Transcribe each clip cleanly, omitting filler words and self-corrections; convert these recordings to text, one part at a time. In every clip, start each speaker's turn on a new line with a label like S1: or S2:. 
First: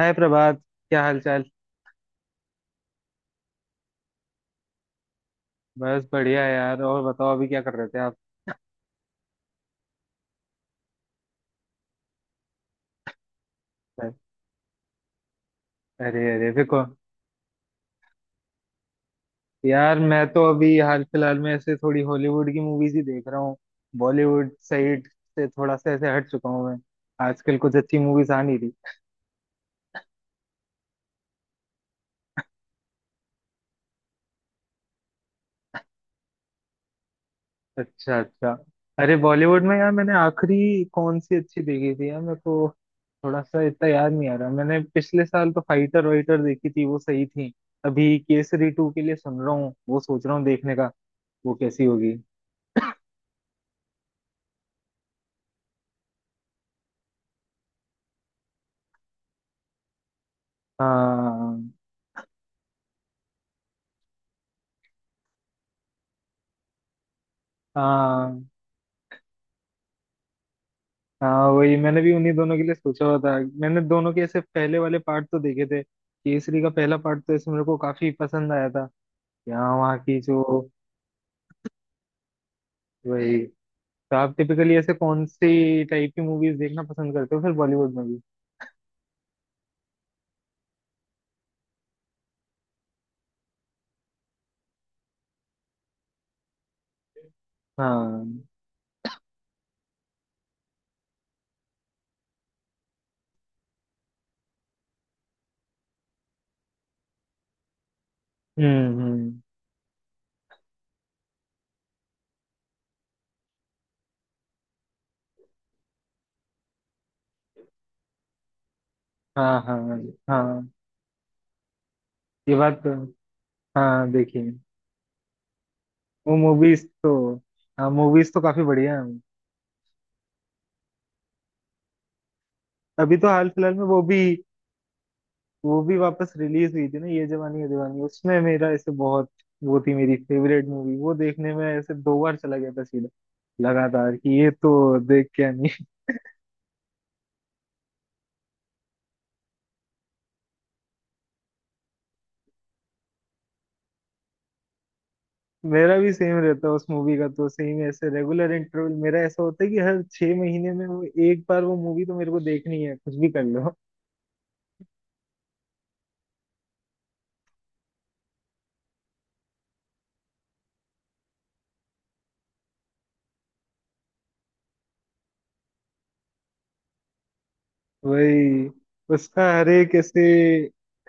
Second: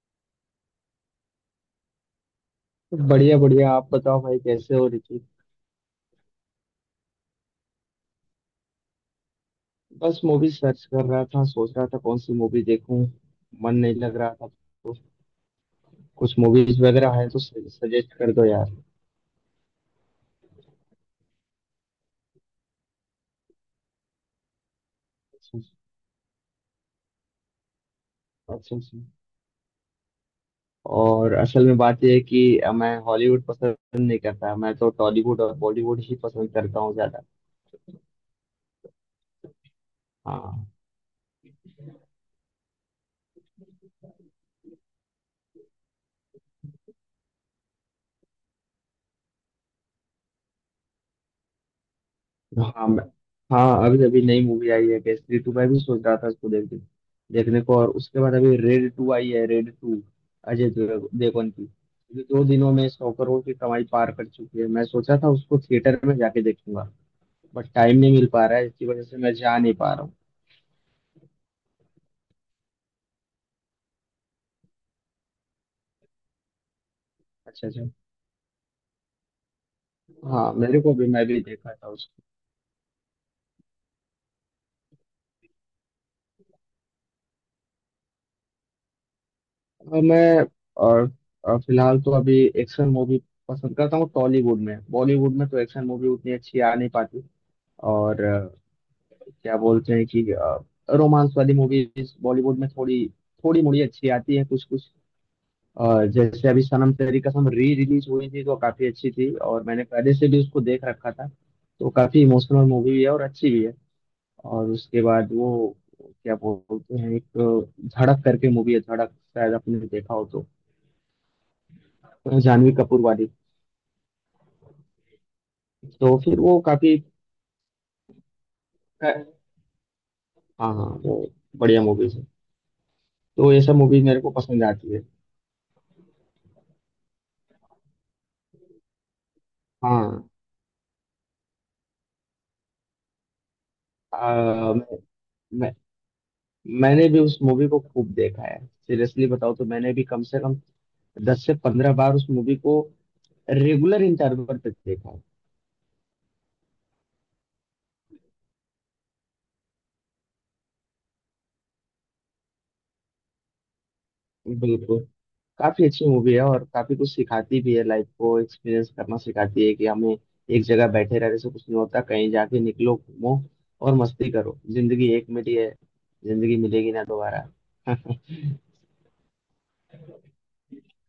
S1: हाय प्रभात। क्या हाल चाल।
S2: बढ़िया बढ़िया, आप बताओ भाई, कैसे हो रिकी?
S1: बस बढ़िया यार। और बताओ अभी क्या कर रहे थे आप।
S2: बस मूवी सर्च कर रहा था, सोच रहा था कौन सी मूवी देखूं। मन नहीं लग रहा था, तो
S1: अरे
S2: कुछ
S1: अरे
S2: मूवीज
S1: देखो।
S2: वगैरह है तो सजेस्ट कर दो यार।
S1: यार मैं तो अभी हाल फिलहाल में ऐसे थोड़ी हॉलीवुड की मूवीज ही देख रहा हूँ। बॉलीवुड साइड से
S2: अच्छा
S1: थोड़ा सा ऐसे हट चुका हूँ मैं। आजकल कुछ अच्छी मूवीज आ नहीं रही।
S2: अच्छा। और असल में बात यह है कि मैं हॉलीवुड पसंद नहीं करता, मैं तो टॉलीवुड और बॉलीवुड ही पसंद करता हूँ ज्यादा।
S1: अच्छा अच्छा। अरे बॉलीवुड में यार मैंने
S2: हाँ
S1: आखिरी कौन सी अच्छी देखी थी यार, मेरे को थोड़ा सा इतना याद नहीं आ रहा। मैंने पिछले साल तो फाइटर वाइटर देखी थी, वो सही थी। अभी केसरी टू के लिए सुन रहा हूँ, वो सोच रहा हूँ देखने का। वो कैसी होगी।
S2: हाँ हाँ, अभी अभी नई मूवी आई है केसरी टू, मैं भी सोच रहा था उसको देखने देखने को, और उसके बाद अभी रेड टू आई है। रेड टू, देवगन की।
S1: हाँ,
S2: ये दो दिनों में 100 करोड़ की कमाई पार कर चुकी है। मैं सोचा था उसको थिएटर में जाके देखूंगा, बट टाइम नहीं मिल
S1: हाँ,
S2: पा रहा है, इसकी वजह से मैं जा नहीं पा रहा हूँ।
S1: हाँ। वही मैंने भी उन्हीं दोनों के लिए सोचा हुआ था। मैंने दोनों के ऐसे पहले वाले पार्ट तो देखे थे। केसरी का पहला पार्ट तो ऐसे मेरे
S2: अच्छा
S1: को
S2: अच्छा।
S1: काफी पसंद आया था। यहाँ वहाँ की जो
S2: हाँ, मेरे को भी, मैं भी देखा था उसको।
S1: वही। तो आप टिपिकली ऐसे कौन सी टाइप की मूवीज देखना पसंद करते हो फिर बॉलीवुड में भी।
S2: और मैं और, और फिलहाल तो अभी एक्शन मूवी पसंद करता हूँ। टॉलीवुड में, बॉलीवुड में तो एक्शन मूवी उतनी अच्छी आ नहीं पाती। और
S1: हाँ।
S2: क्या बोलते हैं कि रोमांस वाली मूवीज बॉलीवुड में थोड़ी थोड़ी मोड़ी अच्छी आती है, कुछ कुछ। जैसे अभी सनम तेरी कसम री रिलीज हुई थी, तो काफी
S1: हम्म,
S2: अच्छी थी,
S1: हम्म।
S2: और मैंने पहले से भी उसको देख रखा था। तो काफी इमोशनल मूवी भी है और अच्छी भी है। और उसके बाद वो क्या बोलते हैं, एक धड़क करके मूवी है, धड़क, शायद
S1: हाँ, हाँ,
S2: आपने देखा हो तो,
S1: हाँ। ये
S2: जानवी
S1: बात तो
S2: कपूर वाली।
S1: हाँ, देखिए।
S2: तो
S1: वो
S2: फिर वो
S1: मूवीज
S2: काफी,
S1: तो, हाँ, मूवीज तो काफी बढ़िया है।
S2: हाँ हाँ, वो बढ़िया मूवीज है।
S1: अभी तो हाल
S2: तो ये
S1: फिलहाल
S2: सब
S1: में वो
S2: मूवीज मेरे
S1: भी
S2: को पसंद आती है।
S1: वो भी वापस रिलीज हुई थी ना ये जवानी है दीवानी। उसमें मेरा ऐसे बहुत, वो थी मेरी
S2: हाँ।
S1: Favourite movie. वो देखने में ऐसे 2 बार चला गया था सीधा लगातार कि ये
S2: आ,
S1: तो
S2: मैं,
S1: देख के आनी है।
S2: मैंने भी उस मूवी को खूब देखा है। सीरियसली बताओ, तो मैंने भी कम से कम 10 से 15 बार उस मूवी को रेगुलर इंटरवल पे देखा
S1: मेरा भी सेम रहता है। उस मूवी का तो सेम ऐसे रेगुलर इंटरवल मेरा ऐसा होता है कि हर 6 महीने में वो एक बार वो मूवी तो मेरे को देखनी है, कुछ भी कर लो।
S2: है। बिल्कुल, काफी अच्छी मूवी है और काफी कुछ सिखाती भी है। लाइफ को एक्सपीरियंस करना सिखाती है, कि हमें एक जगह बैठे रहने से कुछ नहीं होता, कहीं जाके निकलो घूमो और मस्ती करो, जिंदगी एक मिली है। जिंदगी मिलेगी ना दोबारा।
S1: वही, उसका हर एक ऐसे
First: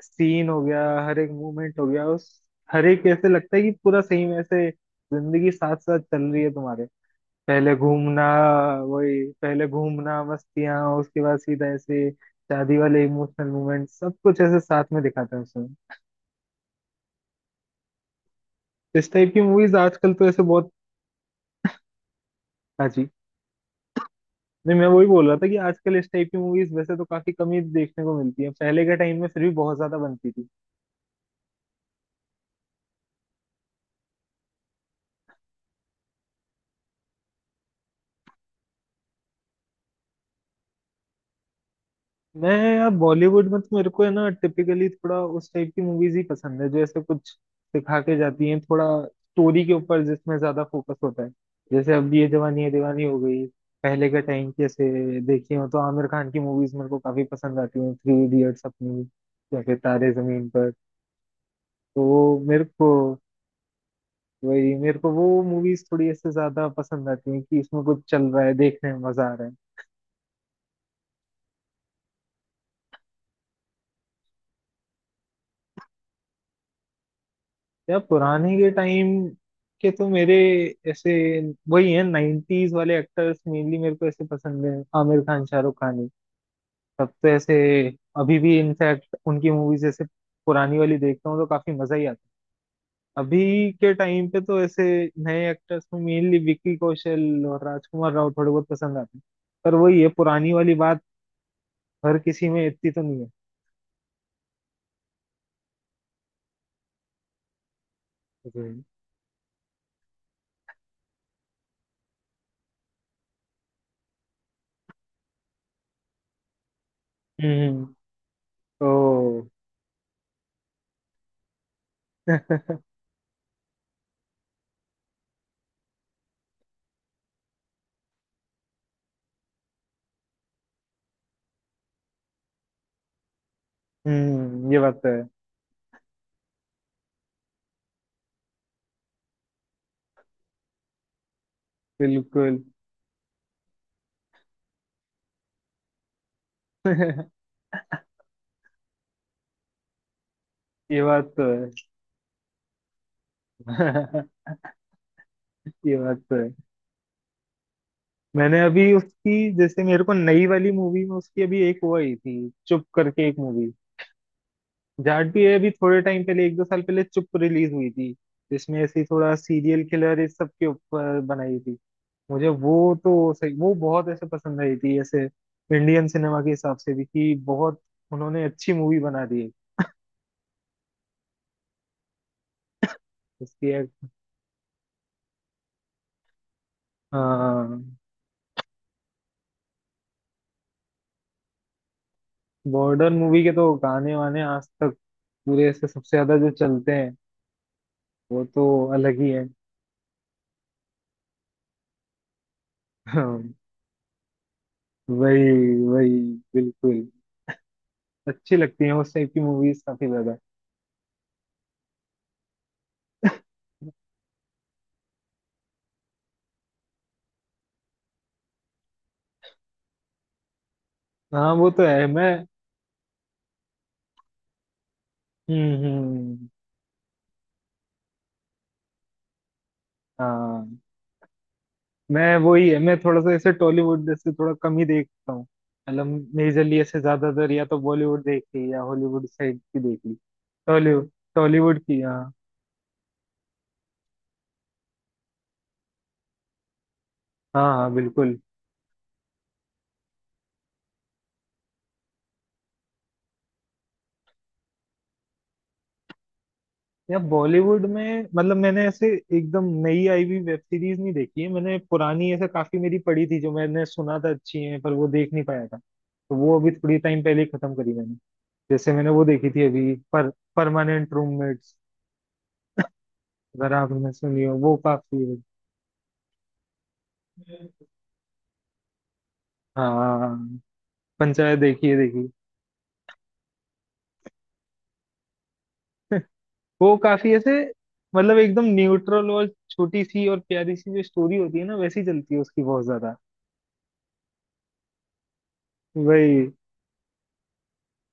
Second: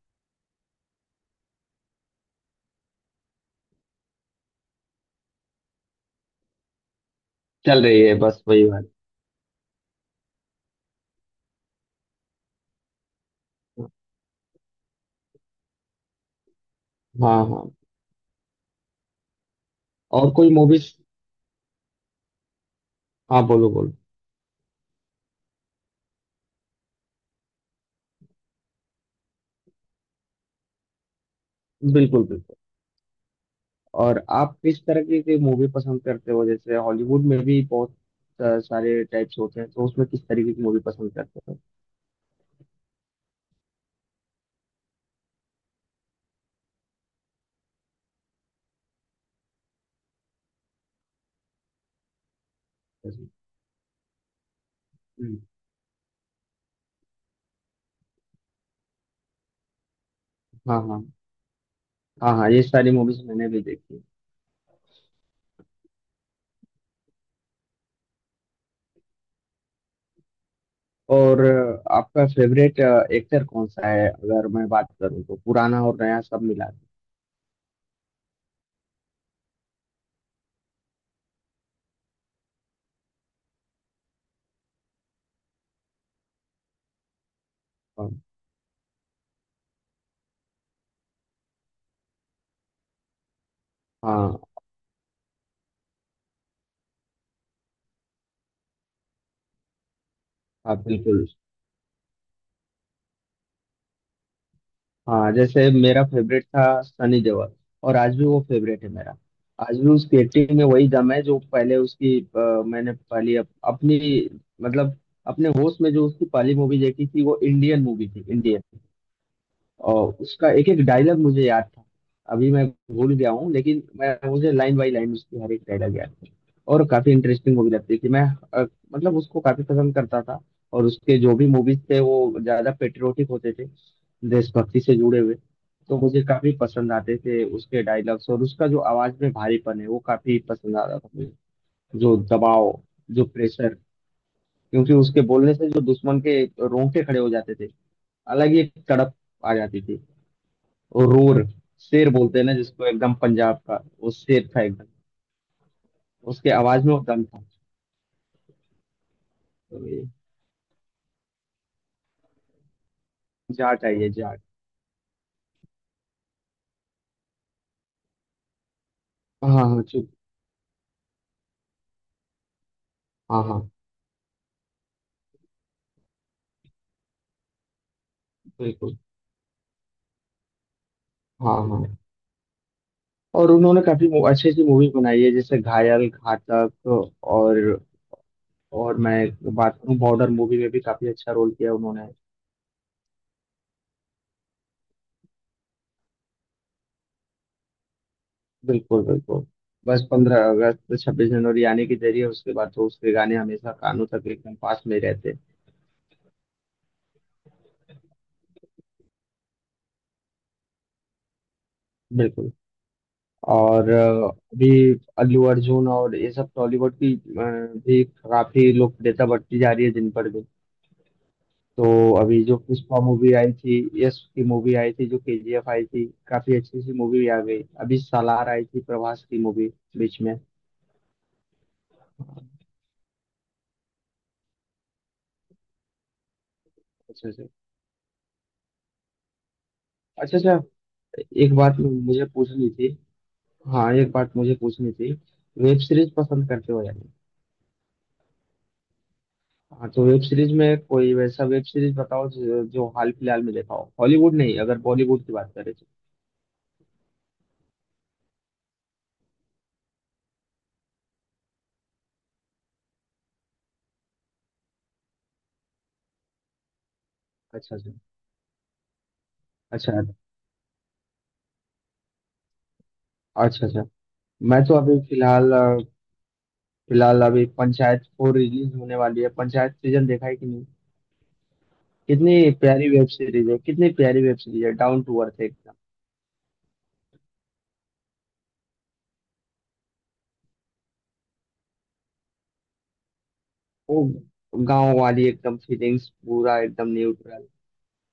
S1: सीन हो गया, हर एक मूवमेंट हो गया उस, हर एक ऐसे लगता है कि पूरा सेम ऐसे जिंदगी साथ साथ चल रही है तुम्हारे पहले
S2: चल रही है,
S1: घूमना,
S2: बस वही बात।
S1: वही पहले घूमना मस्तियाँ, उसके बाद सीधा ऐसे शादी वाले इमोशनल मोमेंट सब कुछ ऐसे साथ में दिखाता है उसमें।
S2: हाँ हाँ।
S1: इस टाइप की मूवीज आजकल तो
S2: और
S1: ऐसे
S2: कोई
S1: बहुत।
S2: मूवीज।
S1: हाँ जी।
S2: हाँ बोलो बोलो।
S1: नहीं, मैं वही बोल रहा था कि आजकल इस टाइप की मूवीज वैसे तो काफी कम ही देखने को मिलती है। पहले के टाइम में फिर भी बहुत ज्यादा बनती थी।
S2: बिल्कुल बिल्कुल। और आप किस तरह की मूवी पसंद करते हो? जैसे हॉलीवुड में भी बहुत सारे टाइप्स होते हैं, तो उसमें किस तरीके की मूवी पसंद करते हो?
S1: मैं यार बॉलीवुड में तो मेरे को है ना टिपिकली थोड़ा उस टाइप की मूवीज ही पसंद है जो ऐसे कुछ सिखा के जाती हैं, थोड़ा स्टोरी के ऊपर जिसमें ज्यादा फोकस होता है। जैसे अब ये जवानी है दीवानी हो
S2: जैसे-
S1: गई, पहले के टाइम की ऐसे
S2: हम्म।
S1: देखी हो तो आमिर खान की मूवीज मेरे को काफी पसंद आती हैं, थ्री इडियट्स अपनी, या फिर तारे जमीन पर।
S2: हाँ हाँ
S1: तो
S2: हाँ
S1: वो
S2: हाँ, ये
S1: मेरे को,
S2: सारी मूवीज मैंने भी देखी।
S1: वही मेरे को वो मूवीज थोड़ी ऐसे ज्यादा पसंद आती हैं कि इसमें कुछ चल रहा है, देखने में मजा आ रहा है।
S2: और आपका फेवरेट एक्टर कौन सा है, अगर मैं बात करूँ तो, पुराना और नया सब मिला के?
S1: यार पुराने के टाइम के तो मेरे ऐसे वही है 90s वाले एक्टर्स मेनली मेरे को ऐसे पसंद है। आमिर खान, शाहरुख खान ही तब तो ऐसे।
S2: हाँ
S1: अभी भी इनफैक्ट उनकी मूवीज ऐसे पुरानी वाली देखता हूँ तो काफी मजा ही आता है। अभी के टाइम पे
S2: हाँ
S1: तो ऐसे नए एक्टर्स में मेनली विक्की कौशल और राजकुमार राव थोड़े बहुत पसंद आते हैं। पर वही है पुरानी वाली
S2: हाँ
S1: बात,
S2: बिल्कुल।
S1: हर किसी में इतनी तो नहीं है।
S2: हाँ, जैसे मेरा फेवरेट था सनी देओल, और आज भी वो
S1: हम्म।
S2: फेवरेट है मेरा। आज भी उसकी एक्टिंग में वही दम है, जो पहले उसकी, मैंने पहली अपनी मतलब अपने होश में जो उसकी पहली मूवी देखी थी, वो इंडियन
S1: हम्म,
S2: मूवी थी, इंडियन।
S1: ओ
S2: और उसका एक एक डायलॉग मुझे याद था। अभी मैं भूल गया हूँ, लेकिन मैं मुझे लाइन बाई लाइन उसकी हर एक डायलॉग याद। और काफी इंटरेस्टिंग मूवी लगती थी। अ, मतलब उसको काफी पसंद करता था। और उसके जो भी मूवीज थे वो ज्यादा पेट्रियोटिक होते थे,
S1: हम्म, ये
S2: देशभक्ति से
S1: बात तो
S2: जुड़े
S1: है।
S2: हुए। तो मुझे काफी पसंद आते थे उसके डायलॉग्स। और उसका जो आवाज में भारीपन है वो काफी पसंद आता था मुझे। जो
S1: बिल्कुल।
S2: दबाव, जो प्रेशर, क्योंकि उसके बोलने से जो दुश्मन के रोंगटे खड़े हो जाते थे, अलग ही एक तड़प आ जाती थी।
S1: ये
S2: और
S1: बात
S2: रोर,
S1: तो है।
S2: शेर बोलते हैं ना जिसको, एकदम पंजाब का वो शेर था एकदम।
S1: ये बात तो है।
S2: उसके आवाज में वो दम था।
S1: मैंने अभी उसकी जैसे
S2: तो
S1: मेरे
S2: ये
S1: को नई वाली मूवी में उसकी अभी एक वो आई थी चुप करके, एक मूवी
S2: जा चाहिए जा।
S1: जाट भी है। अभी थोड़े टाइम पहले एक दो साल पहले चुप रिलीज हुई थी, जिसमें ऐसी थोड़ा
S2: हाँ हाँ हाँ,
S1: सीरियल
S2: चुप।
S1: किलर इस सब के ऊपर बनाई थी। मुझे वो तो
S2: हाँ
S1: सही,
S2: हाँ
S1: वो बहुत ऐसे पसंद आई थी ऐसे इंडियन सिनेमा के हिसाब से भी कि बहुत उन्होंने अच्छी
S2: बिल्कुल।
S1: मूवी बना दी है।
S2: हाँ हाँ। और
S1: उसकी
S2: उन्होंने
S1: एक,
S2: काफी अच्छी अच्छी मूवी बनाई है, जैसे घायल, घातक। और
S1: हाँ।
S2: और मैं बात करूँ, बॉर्डर मूवी में भी काफी अच्छा रोल किया उन्होंने।
S1: बॉर्डर मूवी के तो गाने वाने आज तक पूरे से सबसे ज्यादा जो चलते हैं, वो तो
S2: बिल्कुल
S1: अलग ही
S2: बिल्कुल।
S1: है।
S2: बस 15 अगस्त, 26 जनवरी आने के जरिए उसके बाद तो उसके गाने
S1: हाँ,
S2: हमेशा कानों तक एकदम पास में रहते।
S1: वही, वही। बिल्कुल। अच्छी लगती है उस टाइप की मूवीज काफी ज्यादा।
S2: बिल्कुल। और अभी अल्लू अर्जुन और ये सब टॉलीवुड की भी काफी लोकप्रियता बढ़ती जा रही है दिन पर दिन।
S1: हाँ वो तो
S2: तो
S1: है मैं।
S2: अभी जो पुष्पा मूवी आई थी, यश की मूवी आई थी जो केजीएफ
S1: हम्म,
S2: आई थी,
S1: हम्म।
S2: काफी अच्छी सी मूवी भी आ गई, अभी सालार आई थी, प्रभास की मूवी, बीच में।
S1: हाँ। मैं वही है, मैं थोड़ा सा ऐसे टॉलीवुड जैसे थोड़ा कम ही देखता हूँ मतलब। मेजरली ऐसे
S2: अच्छे से।
S1: ज्यादातर या तो बॉलीवुड देख ली या हॉलीवुड साइड की देख ली।
S2: अच्छा अच्छा।
S1: टॉलीवुड,
S2: एक
S1: टॉलीवुड
S2: बात
S1: की
S2: मुझे
S1: हाँ।
S2: पूछनी थी। हाँ, एक बात मुझे पूछनी थी। वेब सीरीज पसंद करते हो या नहीं?
S1: हाँ, हाँ, बिल्कुल।
S2: हाँ, तो वेब सीरीज में कोई वैसा वेब सीरीज बताओ जो हाल फिलहाल में देखा हो, हॉलीवुड नहीं, अगर बॉलीवुड की बात करें तो।
S1: या बॉलीवुड में मतलब मैंने ऐसे एकदम नई आई हुई वेब सीरीज नहीं देखी है। मैंने पुरानी ऐसे काफी मेरी पड़ी थी जो मैंने सुना था अच्छी है, पर वो देख नहीं पाया था। तो वो अभी थोड़ी टाइम पहले ही खत्म
S2: अच्छा अच्छा
S1: करी मैंने। जैसे मैंने वो देखी थी अभी,
S2: अच्छा
S1: पर परमानेंट रूममेट्स,
S2: अच्छा
S1: अगर
S2: अच्छा।
S1: आपने सुनी हो
S2: मैं तो
S1: वो
S2: अभी
S1: काफी।
S2: फिलहाल फिलहाल अभी पंचायत 4 रिलीज होने वाली है। पंचायत सीजन देखा है कि
S1: हाँ,
S2: नहीं?
S1: पंचायत देखी है, देखी।
S2: कितनी प्यारी वेब सीरीज है, कितनी प्यारी वेब सीरीज है, डाउन टू अर्थ एकदम।
S1: वो काफी ऐसे, मतलब एकदम न्यूट्रल और छोटी सी और प्यारी सी जो स्टोरी होती है ना, वैसी चलती है उसकी बहुत ज्यादा।
S2: वो गांव वाली एकदम फीलिंग्स,
S1: वही,
S2: पूरा एकदम न्यूट्रल।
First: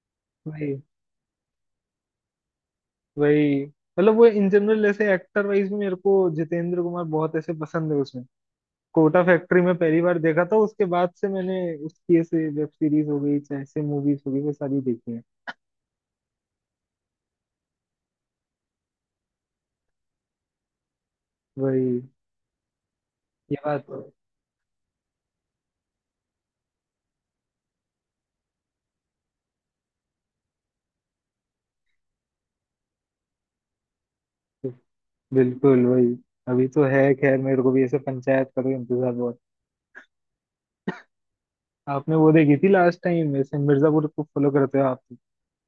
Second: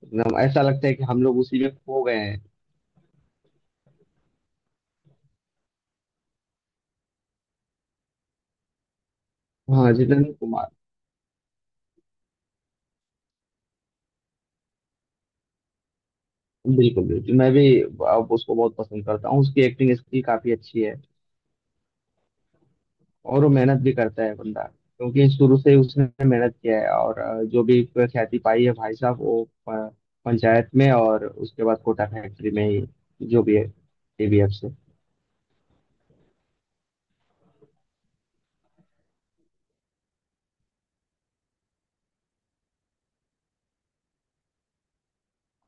S2: एकदम ऐसा
S1: वही,
S2: लगता है कि हम लोग उसी में खो गए हैं।
S1: वही। मतलब वो इन जनरल ऐसे एक्टर वाइज भी मेरे को जितेंद्र कुमार बहुत ऐसे पसंद है। उसमें कोटा फैक्ट्री में
S2: हाँ,
S1: पहली बार
S2: जितेंद्र
S1: देखा था,
S2: कुमार।
S1: उसके बाद से मैंने उसकी ऐसे वेब सीरीज हो गई चाहे ऐसे मूवीज हो गई वो सारी देखी है।
S2: बिल्कुल बिल्कुल, मैं भी अब उसको बहुत पसंद करता हूँ, उसकी एक्टिंग स्किल काफी अच्छी है।
S1: वही,
S2: और वो
S1: ये
S2: मेहनत
S1: बात
S2: भी
S1: तो-
S2: करता है बंदा, क्योंकि शुरू से ही उसने मेहनत किया है, और जो भी ख्याति पाई है भाई साहब, वो प- पंचायत में और उसके बाद कोटा फैक्ट्री में ही, जो भी है, एबीएफ से।
S1: बिल्कुल वही। अभी तो है खैर, मेरे को भी ऐसे पंचायत का तो इंतजार बहुत। आपने वो देखी थी लास्ट टाइम? वैसे मिर्जापुर को फॉलो करते हो आप तो।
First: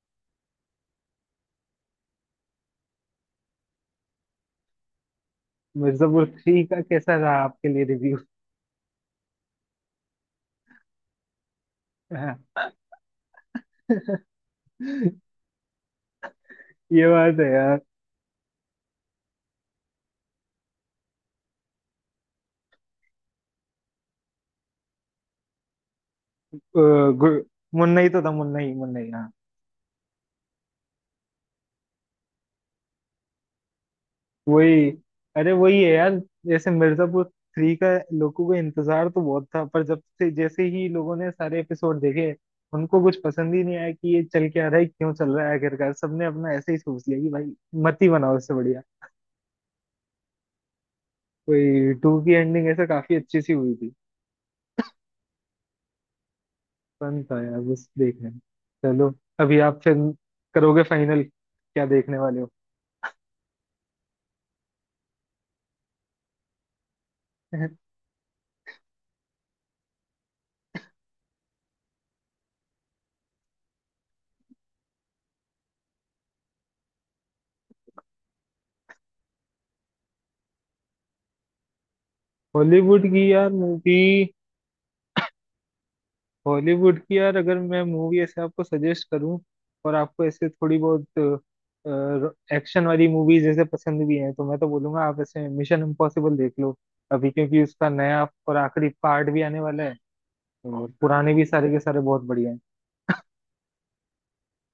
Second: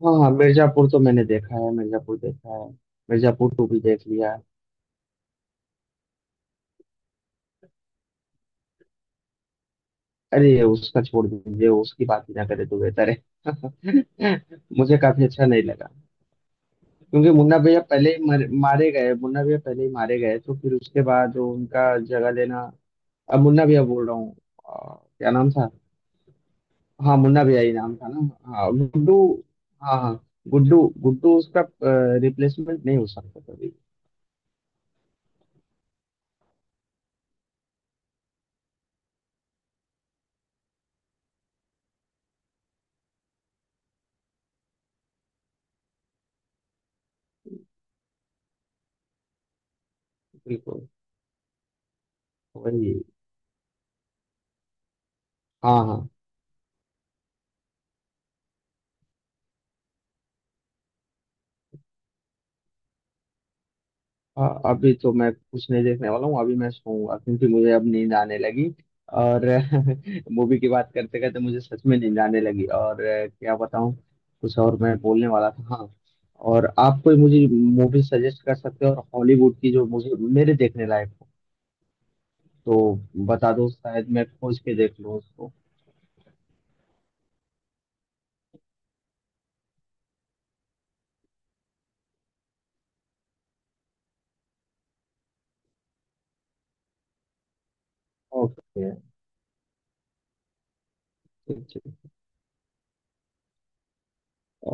S2: हाँ हाँ, मिर्जापुर तो मैंने देखा है, मिर्जापुर देखा है। मिर्जापुर टू भी देख लिया।
S1: मिर्जापुर थ्री का कैसा रहा आपके लिए रिव्यू?
S2: अरे उसका छोड़ दीजिए, उसकी बात ही
S1: हाँ।
S2: ना करे तो बेहतर है। मुझे काफी अच्छा नहीं लगा,
S1: ये
S2: क्योंकि
S1: बात है
S2: मुन्ना
S1: यार।
S2: भैया पहले ही मारे गए। मुन्ना भैया पहले ही मारे गए, तो फिर उसके बाद वो उनका जगह लेना। अब मुन्ना भैया बोल रहा हूँ, क्या नाम था?
S1: अ,
S2: हाँ,
S1: गु-
S2: मुन्ना भाई नाम
S1: मुन्ना ही
S2: था
S1: तो
S2: ना?
S1: था, मुन्ना
S2: हाँ,
S1: ही, मुन्ना ही।
S2: गुड्डू। हाँ हाँ, गुड्डू, गुड्डू। उसका रिप्लेसमेंट नहीं हो सकता कभी।
S1: वही, अरे वही है यार। जैसे मिर्जापुर थ्री का लोगों को इंतजार तो बहुत था, पर जब से जैसे ही लोगों ने सारे एपिसोड देखे, उनको कुछ पसंद ही नहीं आया कि ये चल क्या रहा है, क्यों चल रहा है। आखिरकार सबने अपना ऐसे ही सोच लिया कि भाई, मत ही बनाओ, इससे बढ़िया।
S2: बिल्कुल,
S1: कोई टू की एंडिंग ऐसे
S2: वही।
S1: काफी अच्छी सी हुई थी।
S2: हाँ हाँ।
S1: फन था यार बस देखने में। चलो, अभी आप फिर करोगे फाइनल, क्या देखने वाले हो?
S2: अभी तो मैं कुछ नहीं देखने वाला हूँ, अभी मैं सोऊंगा, क्योंकि मुझे अब नींद आने लगी। और मूवी की बात करते करते मुझे सच में नींद आने लगी, और क्या बताऊँ। कुछ और मैं बोलने वाला था, हाँ। और आप कोई मुझे मूवी सजेस्ट कर सकते हो, और हॉलीवुड की जो मुझे, मेरे देखने लायक हो, तो
S1: हॉलीवुड की यार
S2: बता दो,
S1: मूवी।
S2: शायद मैं खोज के देख लूँ।
S1: हॉलीवुड की यार अगर मैं मूवी ऐसे आपको सजेस्ट करूं और आपको ऐसे थोड़ी बहुत एक्शन वाली मूवीज जैसे पसंद भी हैं तो मैं तो बोलूंगा आप ऐसे मिशन इम्पॉसिबल देख लो अभी, क्योंकि उसका नया और आखिरी
S2: ओके।
S1: पार्ट भी आने वाला है। और पुराने भी
S2: ठीक
S1: सारे के
S2: ठीक।
S1: सारे बहुत बढ़िया हैं।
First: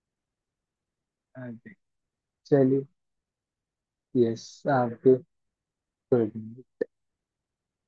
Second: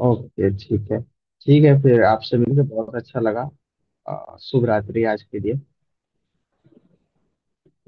S2: ओके, ठीक है।
S1: हाँ
S2: ठीक
S1: जी।
S2: है, फिर आपसे मिलकर
S1: चलिए।
S2: बहुत अच्छा लगा।
S1: यस।
S2: शुभ रात्रि
S1: आपके।
S2: आज के लिए।